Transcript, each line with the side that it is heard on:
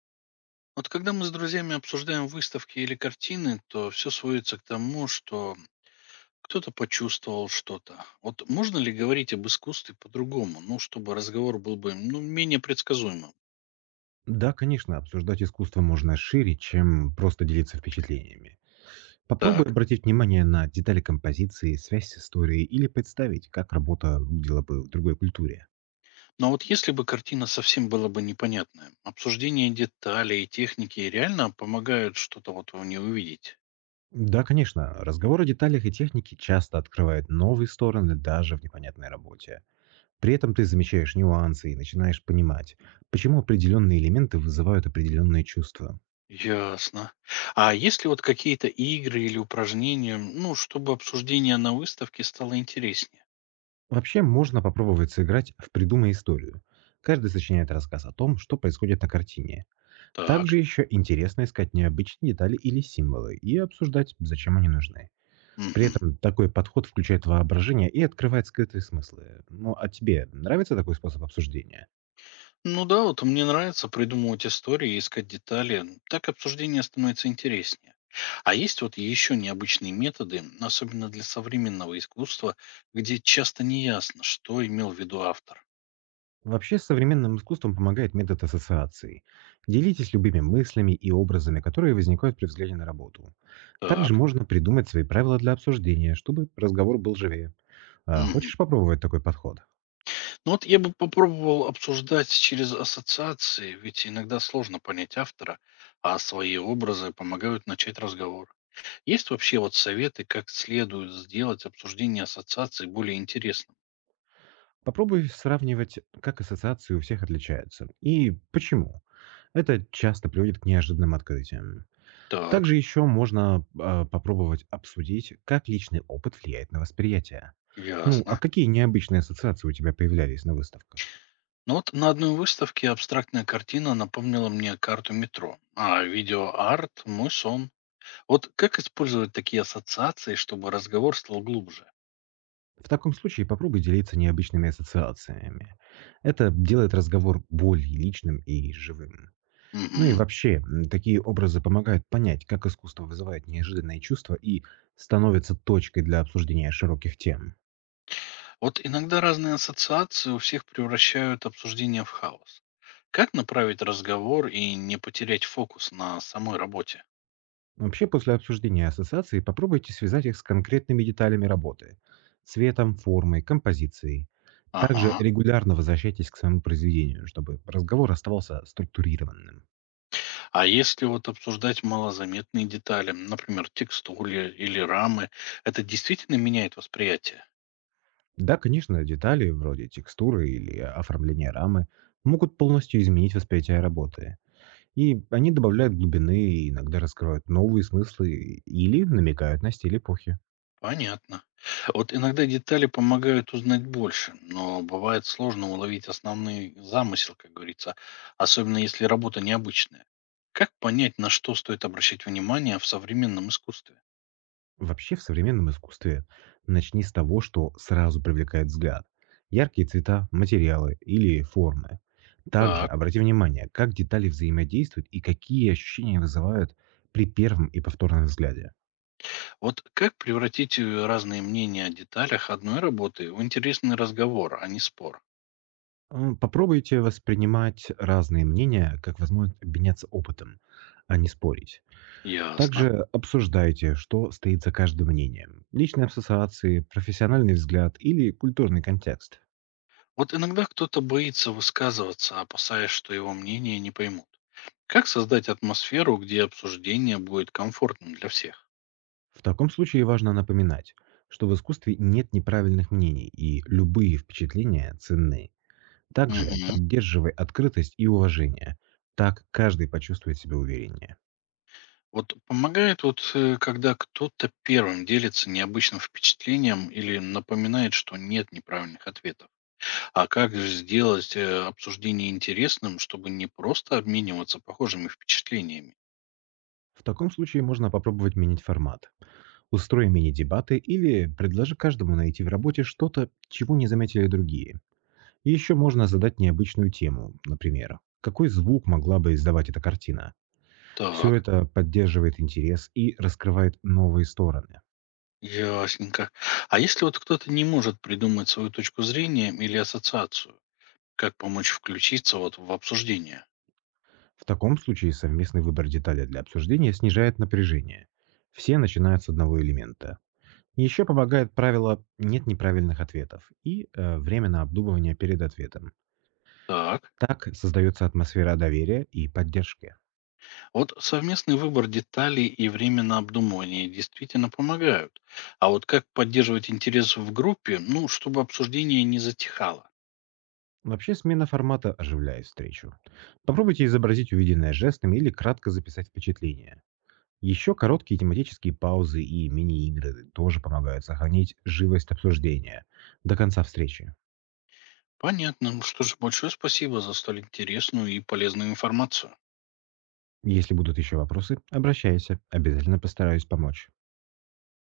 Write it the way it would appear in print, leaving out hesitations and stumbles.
left: Вот когда мы с друзьями обсуждаем выставки или картины, то все сводится к тому, что кто-то почувствовал что-то. Вот можно ли говорить об искусстве по-другому, ну, чтобы разговор был бы ну, менее предсказуемым?
right: Да, конечно, обсуждать искусство можно шире, чем просто делиться впечатлениями. Попробуй
left: Так.
right: обратить внимание на детали композиции, связь с историей или представить, как работа выглядела бы в другой культуре.
left: Но вот если бы картина совсем была бы непонятная, обсуждение деталей и техники реально помогают что-то вот в ней увидеть?
right: Да, конечно, разговор о деталях и технике часто открывает новые стороны даже в непонятной работе. При этом ты замечаешь нюансы и начинаешь понимать, почему определенные элементы вызывают определенные чувства.
left: Ясно. А есть ли вот какие-то игры или упражнения, ну, чтобы обсуждение на выставке стало интереснее?
right: Вообще, можно попробовать сыграть в «Придумай историю». Каждый сочиняет рассказ о том, что происходит на картине. Также
left: Так.
right: еще интересно искать необычные детали или символы и обсуждать, зачем они нужны. При
left: Мгм.
right: этом такой подход включает воображение и открывает скрытые смыслы. Ну а тебе нравится такой способ обсуждения?
left: Ну да, вот мне нравится придумывать истории и искать детали. Так обсуждение становится интереснее. А есть вот еще необычные методы, особенно для современного искусства, где часто не ясно, что имел в виду автор.
right: Вообще, с современным искусством помогает метод ассоциаций. Делитесь любыми мыслями и образами, которые возникают при взгляде на работу. Также
left: Так.
right: можно придумать свои правила для обсуждения, чтобы разговор был живее.
left: Мгм.
right: Хочешь попробовать такой подход?
left: Ну вот я бы попробовал обсуждать через ассоциации, ведь иногда сложно понять автора, а свои образы помогают начать разговор. Есть вообще вот советы, как следует сделать обсуждение ассоциаций более интересным?
right: Попробуй сравнивать, как ассоциации у всех отличаются и почему. Это часто приводит к неожиданным открытиям.
left: Так,
right: Также еще можно попробовать обсудить, как личный опыт влияет на восприятие. Ну, а
left: ясно.
right: какие необычные ассоциации у тебя появлялись на выставках?
left: Ну вот на одной выставке абстрактная картина напомнила мне карту метро, а видеоарт – мой сон. Вот как использовать такие ассоциации, чтобы разговор стал глубже?
right: В таком случае попробуй делиться необычными ассоциациями. Это делает разговор более личным и живым. Ну и
left: Мгм.
right: вообще, такие образы помогают понять, как искусство вызывает неожиданные чувства и становится точкой для обсуждения широких тем.
left: Вот иногда разные ассоциации у всех превращают обсуждение в хаос. Как направить разговор и не потерять фокус на самой работе?
right: Вообще, после обсуждения ассоциаций попробуйте связать их с конкретными деталями работы — цветом, формой, композицией. Также
left: Ага.
right: регулярно возвращайтесь к своему произведению, чтобы разговор оставался структурированным.
left: А если вот обсуждать малозаметные детали, например, текстуры или рамы, это действительно меняет восприятие?
right: Да, конечно, детали вроде текстуры или оформления рамы могут полностью изменить восприятие работы, и они добавляют глубины и иногда раскрывают новые смыслы или намекают на стиль эпохи.
left: Понятно. Вот иногда детали помогают узнать больше, но бывает сложно уловить основной замысел, как говорится, особенно если работа необычная. Как понять, на что стоит обращать внимание в современном искусстве?
right: Вообще, в современном искусстве начни с того, что сразу привлекает взгляд. Яркие цвета, материалы или формы. Также
left: Так,
right: обрати внимание, как детали взаимодействуют и какие ощущения вызывают при первом и повторном взгляде.
left: вот как превратить разные мнения о деталях одной работы в интересный разговор, а не спор?
right: Попробуйте воспринимать разные мнения как возможность обменяться опытом, а не спорить.
left: Ясно.
right: Также обсуждайте, что стоит за каждым мнением. Личные ассоциации, профессиональный взгляд или культурный контекст.
left: Вот иногда кто-то боится высказываться, опасаясь, что его мнение не поймут. Как создать атмосферу, где обсуждение будет комфортным для всех?
right: В таком случае важно напоминать, что в искусстве нет неправильных мнений и любые впечатления ценны. Также
left: Мгм.
right: поддерживай открытость и уважение. Так каждый почувствует себя увереннее.
left: Вот помогает когда кто-то первым делится необычным впечатлением или напоминает, что нет неправильных ответов. А как же сделать обсуждение интересным, чтобы не просто обмениваться похожими впечатлениями?
right: В таком случае можно попробовать менять формат. Устрой мини-дебаты или предложи каждому найти в работе что-то, чего не заметили другие. И еще можно задать необычную тему, например, какой звук могла бы издавать эта картина. Все
left: Так,
right: это поддерживает интерес и раскрывает новые стороны.
left: ясненько. А если вот кто-то не может придумать свою точку зрения или ассоциацию, как помочь включиться вот в обсуждение?
right: В таком случае совместный выбор детали для обсуждения снижает напряжение. Все начинают с одного элемента. Еще помогает правило «нет неправильных ответов» и время на обдумывание перед ответом.
left: Так.
right: Так создается атмосфера доверия и поддержки.
left: Вот совместный выбор деталей и время на обдумывание действительно помогают. А вот как поддерживать интерес в группе, ну, чтобы обсуждение не затихало?
right: Вообще, смена формата оживляет встречу. Попробуйте изобразить увиденное жестами или кратко записать впечатление. Еще короткие тематические паузы и мини-игры тоже помогают сохранить живость обсуждения до конца встречи.
left: Понятно. Ну, что же, большое спасибо за столь интересную и полезную информацию.
right: Если будут еще вопросы, обращайся, обязательно постараюсь помочь.